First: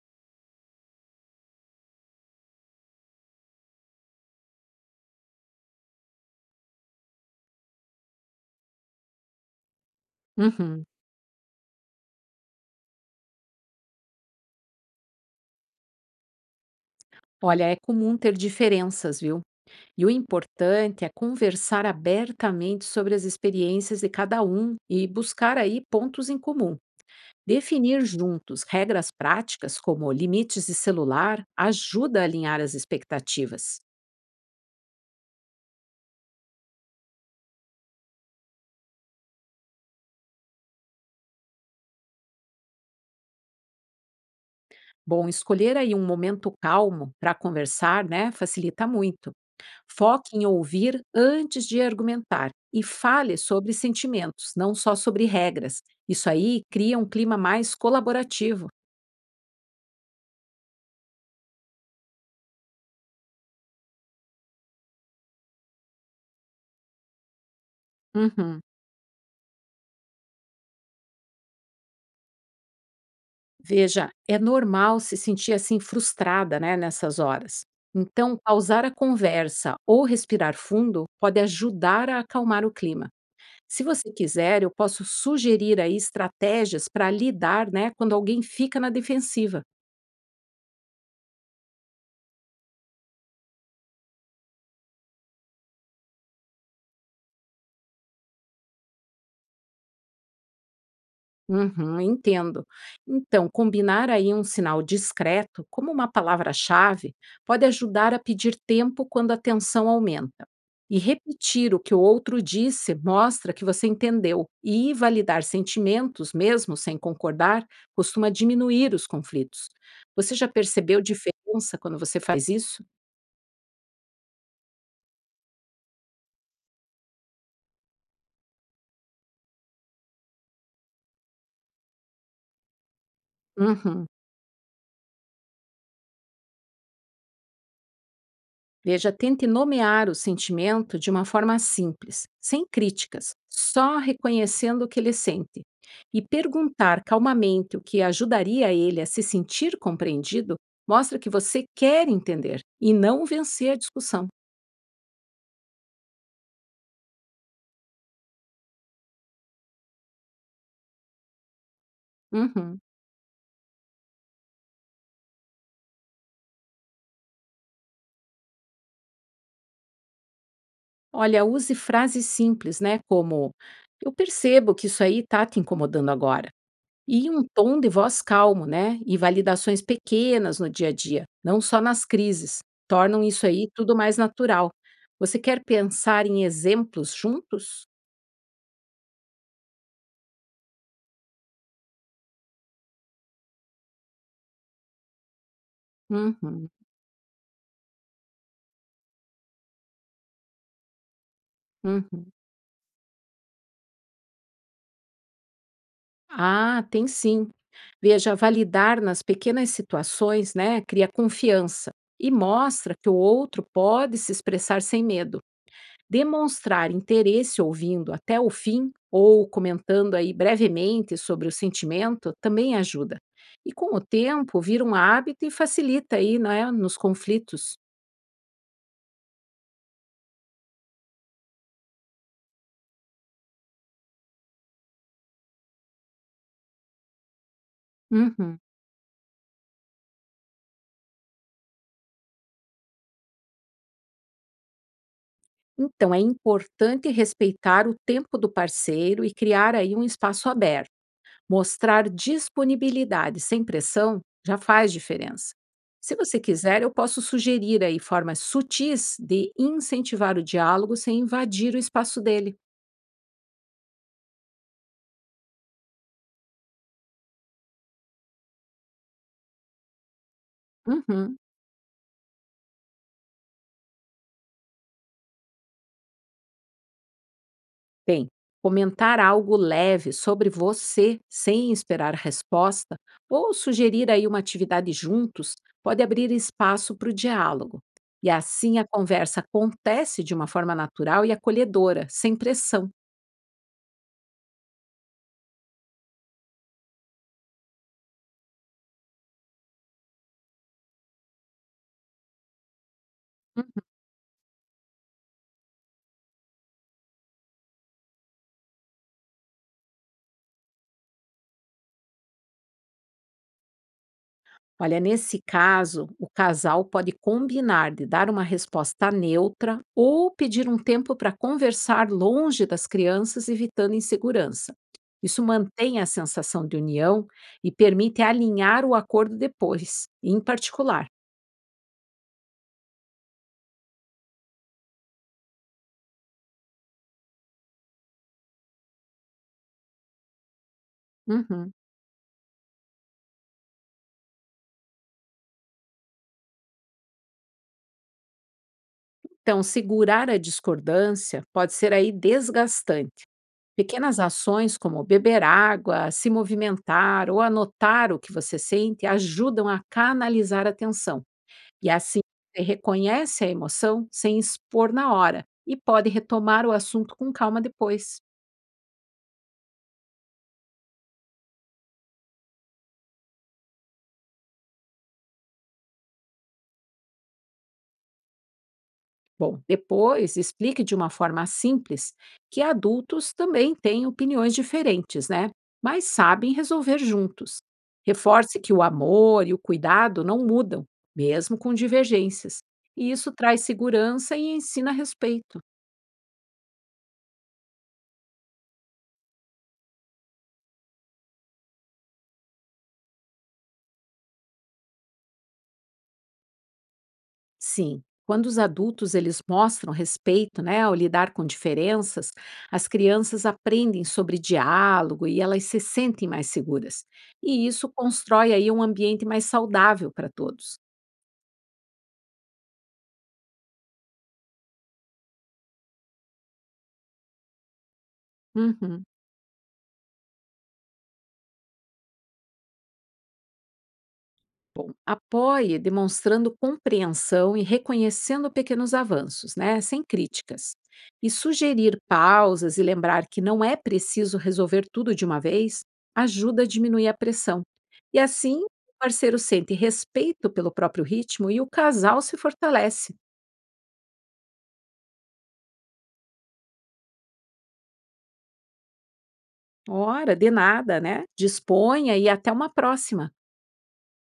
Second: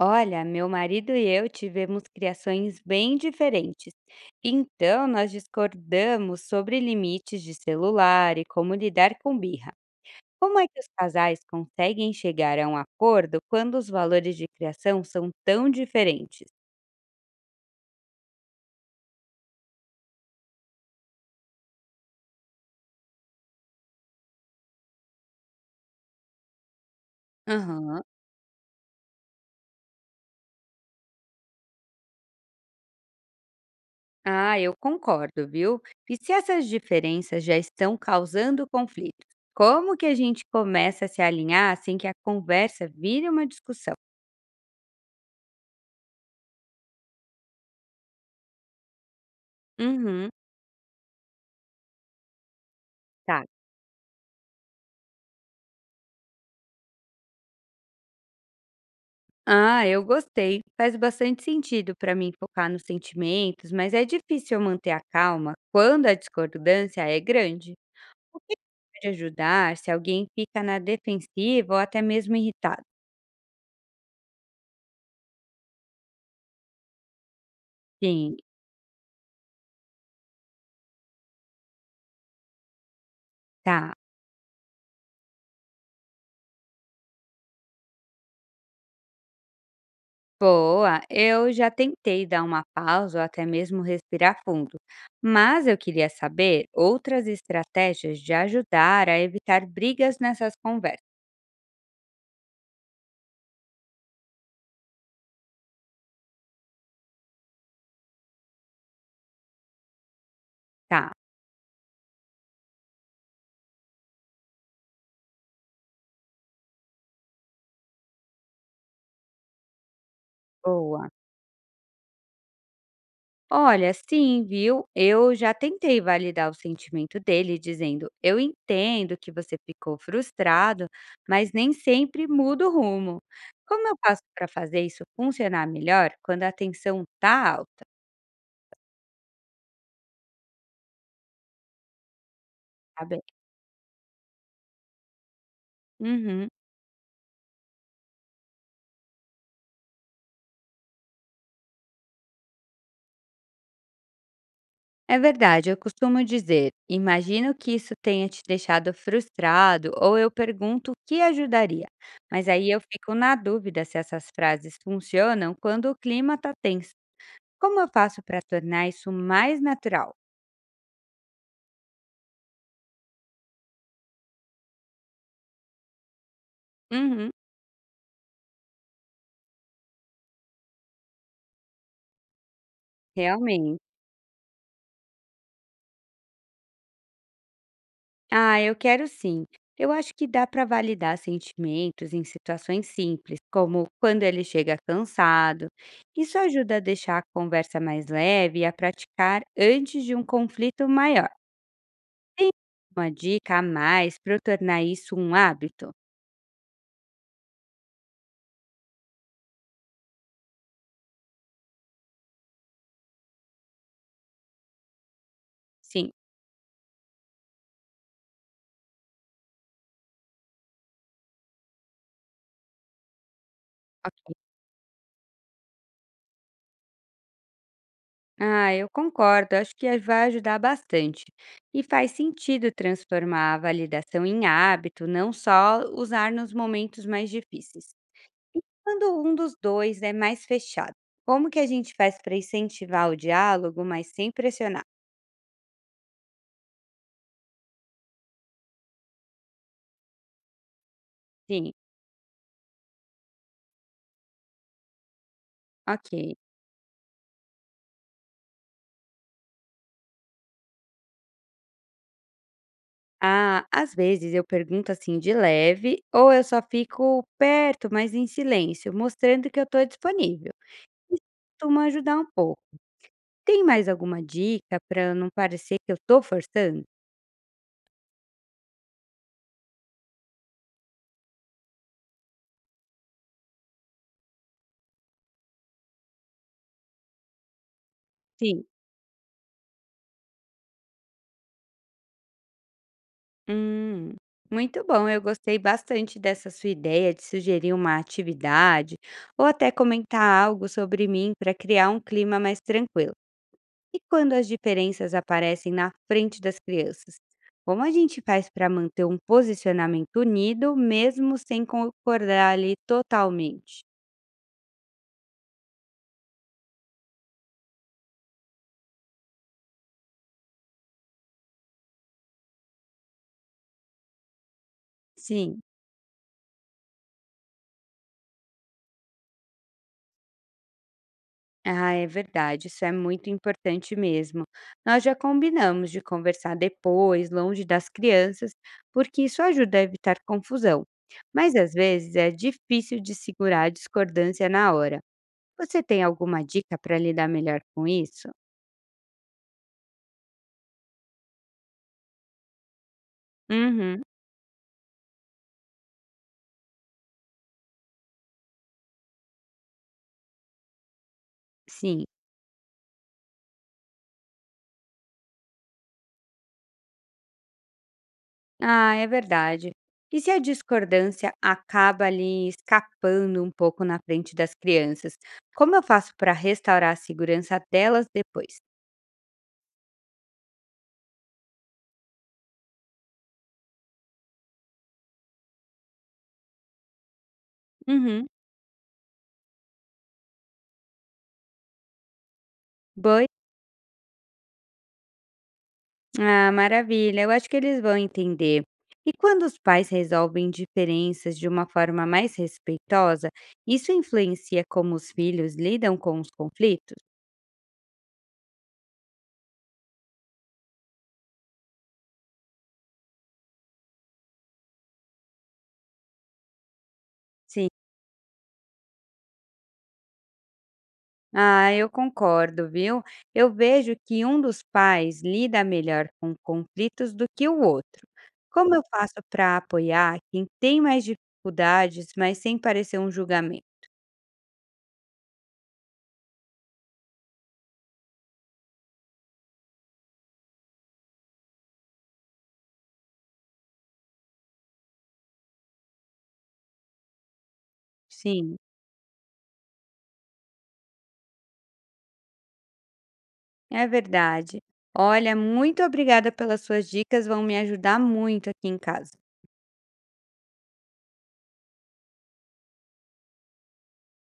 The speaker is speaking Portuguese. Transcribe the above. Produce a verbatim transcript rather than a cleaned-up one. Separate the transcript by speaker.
Speaker 1: Olha, meu marido e eu tivemos criações bem diferentes. Então, nós discordamos sobre limites de celular e como lidar com birra. Como é que os
Speaker 2: Uhum.
Speaker 1: casais conseguem chegar a um acordo quando os valores de criação são tão diferentes?
Speaker 2: Olha, é comum ter diferenças, viu? E o importante é conversar abertamente sobre as experiências de cada um e buscar aí pontos em comum.
Speaker 1: Aham.
Speaker 2: Definir juntos regras práticas, como limites de celular, ajuda a alinhar as expectativas.
Speaker 1: Ah, eu concordo, viu? E se essas diferenças já estão causando conflito? Como que a gente começa a se alinhar sem que a conversa vire uma discussão?
Speaker 2: Bom, escolher aí um momento calmo para conversar, né, facilita muito.
Speaker 1: Uhum.
Speaker 2: Foque em ouvir antes de argumentar e fale
Speaker 1: Tá.
Speaker 2: sobre sentimentos, não só sobre regras. Isso aí cria um clima mais colaborativo.
Speaker 1: Ah, eu gostei. Faz bastante sentido para mim focar nos sentimentos, mas é difícil eu manter a calma quando a discordância é grande. O que
Speaker 2: Uhum.
Speaker 1: pode ajudar se alguém fica na defensiva ou até mesmo irritado?
Speaker 2: Veja, é normal se sentir assim frustrada, né, nessas horas.
Speaker 1: Sim,
Speaker 2: Então, pausar a conversa ou respirar fundo pode ajudar a acalmar o clima. Se
Speaker 1: tá.
Speaker 2: você quiser, eu posso sugerir aí estratégias para lidar, né, quando alguém fica na defensiva.
Speaker 1: Boa, eu já tentei dar uma pausa ou até mesmo respirar fundo, mas eu queria saber outras estratégias de ajudar a evitar brigas nessas conversas.
Speaker 2: Uhum, entendo. Então, combinar aí um sinal discreto, como uma palavra-chave, pode ajudar a pedir tempo quando a tensão aumenta. E
Speaker 1: Tá,
Speaker 2: repetir o que o outro disse mostra que você entendeu, e validar sentimentos, mesmo sem concordar, costuma diminuir os conflitos. Você já percebeu
Speaker 1: boa.
Speaker 2: diferença quando você faz isso?
Speaker 1: Olha, sim, viu? Eu já tentei validar o sentimento dele, dizendo: Eu entendo que você ficou frustrado, mas nem sempre muda o rumo. Como eu
Speaker 2: Uhum.
Speaker 1: faço para fazer isso funcionar melhor quando a tensão tá alta,
Speaker 2: Veja, tente nomear o sentimento de uma forma simples, sem
Speaker 1: sabe?
Speaker 2: críticas, só reconhecendo o que ele sente. E
Speaker 1: Uhum.
Speaker 2: perguntar calmamente o que ajudaria ele a se sentir compreendido mostra que você quer entender e não vencer a discussão.
Speaker 1: É verdade, eu costumo dizer: Imagino que isso tenha te deixado frustrado, ou eu pergunto o que ajudaria. Mas aí eu
Speaker 2: Uhum.
Speaker 1: fico na dúvida se essas frases funcionam quando o clima tá tenso. Como eu faço para tornar isso mais natural?
Speaker 2: Olha, use frases simples, né? Como: eu percebo que isso aí está te incomodando agora. E
Speaker 1: Uhum.
Speaker 2: um tom de voz calmo, né, e validações pequenas no dia a dia, não só nas crises, tornam isso aí
Speaker 1: Realmente.
Speaker 2: tudo mais natural. Você quer pensar em exemplos juntos?
Speaker 1: Ah, eu quero sim. Eu acho que dá para validar sentimentos em situações simples, como quando ele chega cansado. Isso
Speaker 2: Uhum,
Speaker 1: ajuda a deixar a conversa mais leve e a praticar antes de um conflito maior.
Speaker 2: uhum.
Speaker 1: Tem uma dica a mais para eu tornar isso um hábito?
Speaker 2: Ah, tem sim. Veja, validar nas pequenas situações, né, cria confiança e mostra que o outro pode se expressar sem medo.
Speaker 1: Sim,
Speaker 2: Demonstrar interesse ouvindo até o fim ou comentando aí brevemente sobre o sentimento também ajuda. E com o
Speaker 1: ok.
Speaker 2: tempo vira um hábito e facilita aí, né, nos conflitos.
Speaker 1: Ah, eu concordo. Acho que vai ajudar bastante. E faz sentido transformar a validação em hábito, não só usar nos momentos mais difíceis.
Speaker 2: Uhum.
Speaker 1: E quando um dos dois é mais fechado, como que a gente faz para incentivar o diálogo, mas sem pressionar?
Speaker 2: Então é importante respeitar o tempo do parceiro e criar aí um espaço aberto.
Speaker 1: Sim,
Speaker 2: Mostrar disponibilidade sem pressão já faz diferença. Se
Speaker 1: ok.
Speaker 2: você quiser, eu posso sugerir aí formas sutis de incentivar o diálogo sem invadir o espaço dele.
Speaker 1: Ah, às vezes eu pergunto assim de leve, ou eu só fico perto, mas em silêncio, mostrando que eu estou disponível.
Speaker 2: Uhum.
Speaker 1: Costuma ajudar um pouco. Tem mais alguma dica para não parecer que eu estou forçando?
Speaker 2: Bem, comentar algo leve sobre você sem esperar resposta ou sugerir aí uma atividade juntos pode abrir espaço para o diálogo. E
Speaker 1: Sim.
Speaker 2: assim a conversa acontece de uma forma natural e acolhedora, sem pressão.
Speaker 1: Hum, muito bom. Eu gostei bastante dessa sua ideia de sugerir uma atividade ou até comentar algo sobre mim para criar um clima mais tranquilo. E quando as diferenças aparecem na frente das crianças? Como a gente faz para manter um posicionamento unido, mesmo sem concordar ali totalmente?
Speaker 2: Olha, nesse caso, o casal pode combinar de dar uma resposta neutra ou pedir um tempo para conversar longe das crianças, evitando insegurança. Isso
Speaker 1: Sim.
Speaker 2: mantém a sensação de união e permite alinhar o acordo depois, em particular.
Speaker 1: Ah, é verdade, isso é muito importante mesmo. Nós já combinamos de conversar depois, longe das crianças, porque isso ajuda a evitar confusão. Mas às
Speaker 2: Uhum.
Speaker 1: vezes é difícil de segurar a discordância na hora. Você tem alguma dica para lidar melhor com isso?
Speaker 2: Então, segurar a discordância pode ser aí desgastante.
Speaker 1: Uhum,
Speaker 2: Pequenas ações como beber água, se movimentar ou anotar o que você sente ajudam a canalizar a tensão. E
Speaker 1: sim.
Speaker 2: assim você reconhece a emoção sem expor na hora e pode retomar o assunto com calma depois.
Speaker 1: Ah, é verdade. E se a discordância acaba ali escapando um pouco na frente das crianças? Como eu faço para restaurar a segurança delas depois?
Speaker 2: Bom, depois explique de uma forma simples que adultos também têm opiniões diferentes, né? Mas sabem resolver juntos.
Speaker 1: Uhum.
Speaker 2: Reforce que o amor e o cuidado não mudam, mesmo com divergências. E
Speaker 1: Boa.
Speaker 2: isso traz segurança e ensina respeito.
Speaker 1: Ah, maravilha. Eu acho que eles vão entender. E quando os pais resolvem diferenças de uma forma mais respeitosa, isso influencia como os filhos lidam com os conflitos?
Speaker 2: Sim, quando os adultos eles mostram respeito, né, ao lidar com diferenças, as crianças aprendem sobre diálogo e elas se sentem mais seguras. E
Speaker 1: Sim.
Speaker 2: isso constrói aí um ambiente mais saudável para todos.
Speaker 1: Ah, eu concordo, viu? Eu vejo que um dos pais lida melhor com conflitos do que o outro. Como eu
Speaker 2: Uhum.
Speaker 1: faço para apoiar quem tem mais dificuldades, mas sem parecer um julgamento?
Speaker 2: Bom, apoie demonstrando compreensão e reconhecendo pequenos avanços, né, sem críticas. E sugerir pausas e lembrar que não é preciso resolver tudo de uma vez ajuda a diminuir a pressão. E
Speaker 1: Sim.
Speaker 2: assim, o parceiro sente respeito pelo próprio ritmo e o casal se fortalece.
Speaker 1: É verdade. Olha, muito obrigada pelas suas dicas, vão me ajudar muito aqui em casa.
Speaker 2: Ora, de nada, né? Disponha e até uma próxima.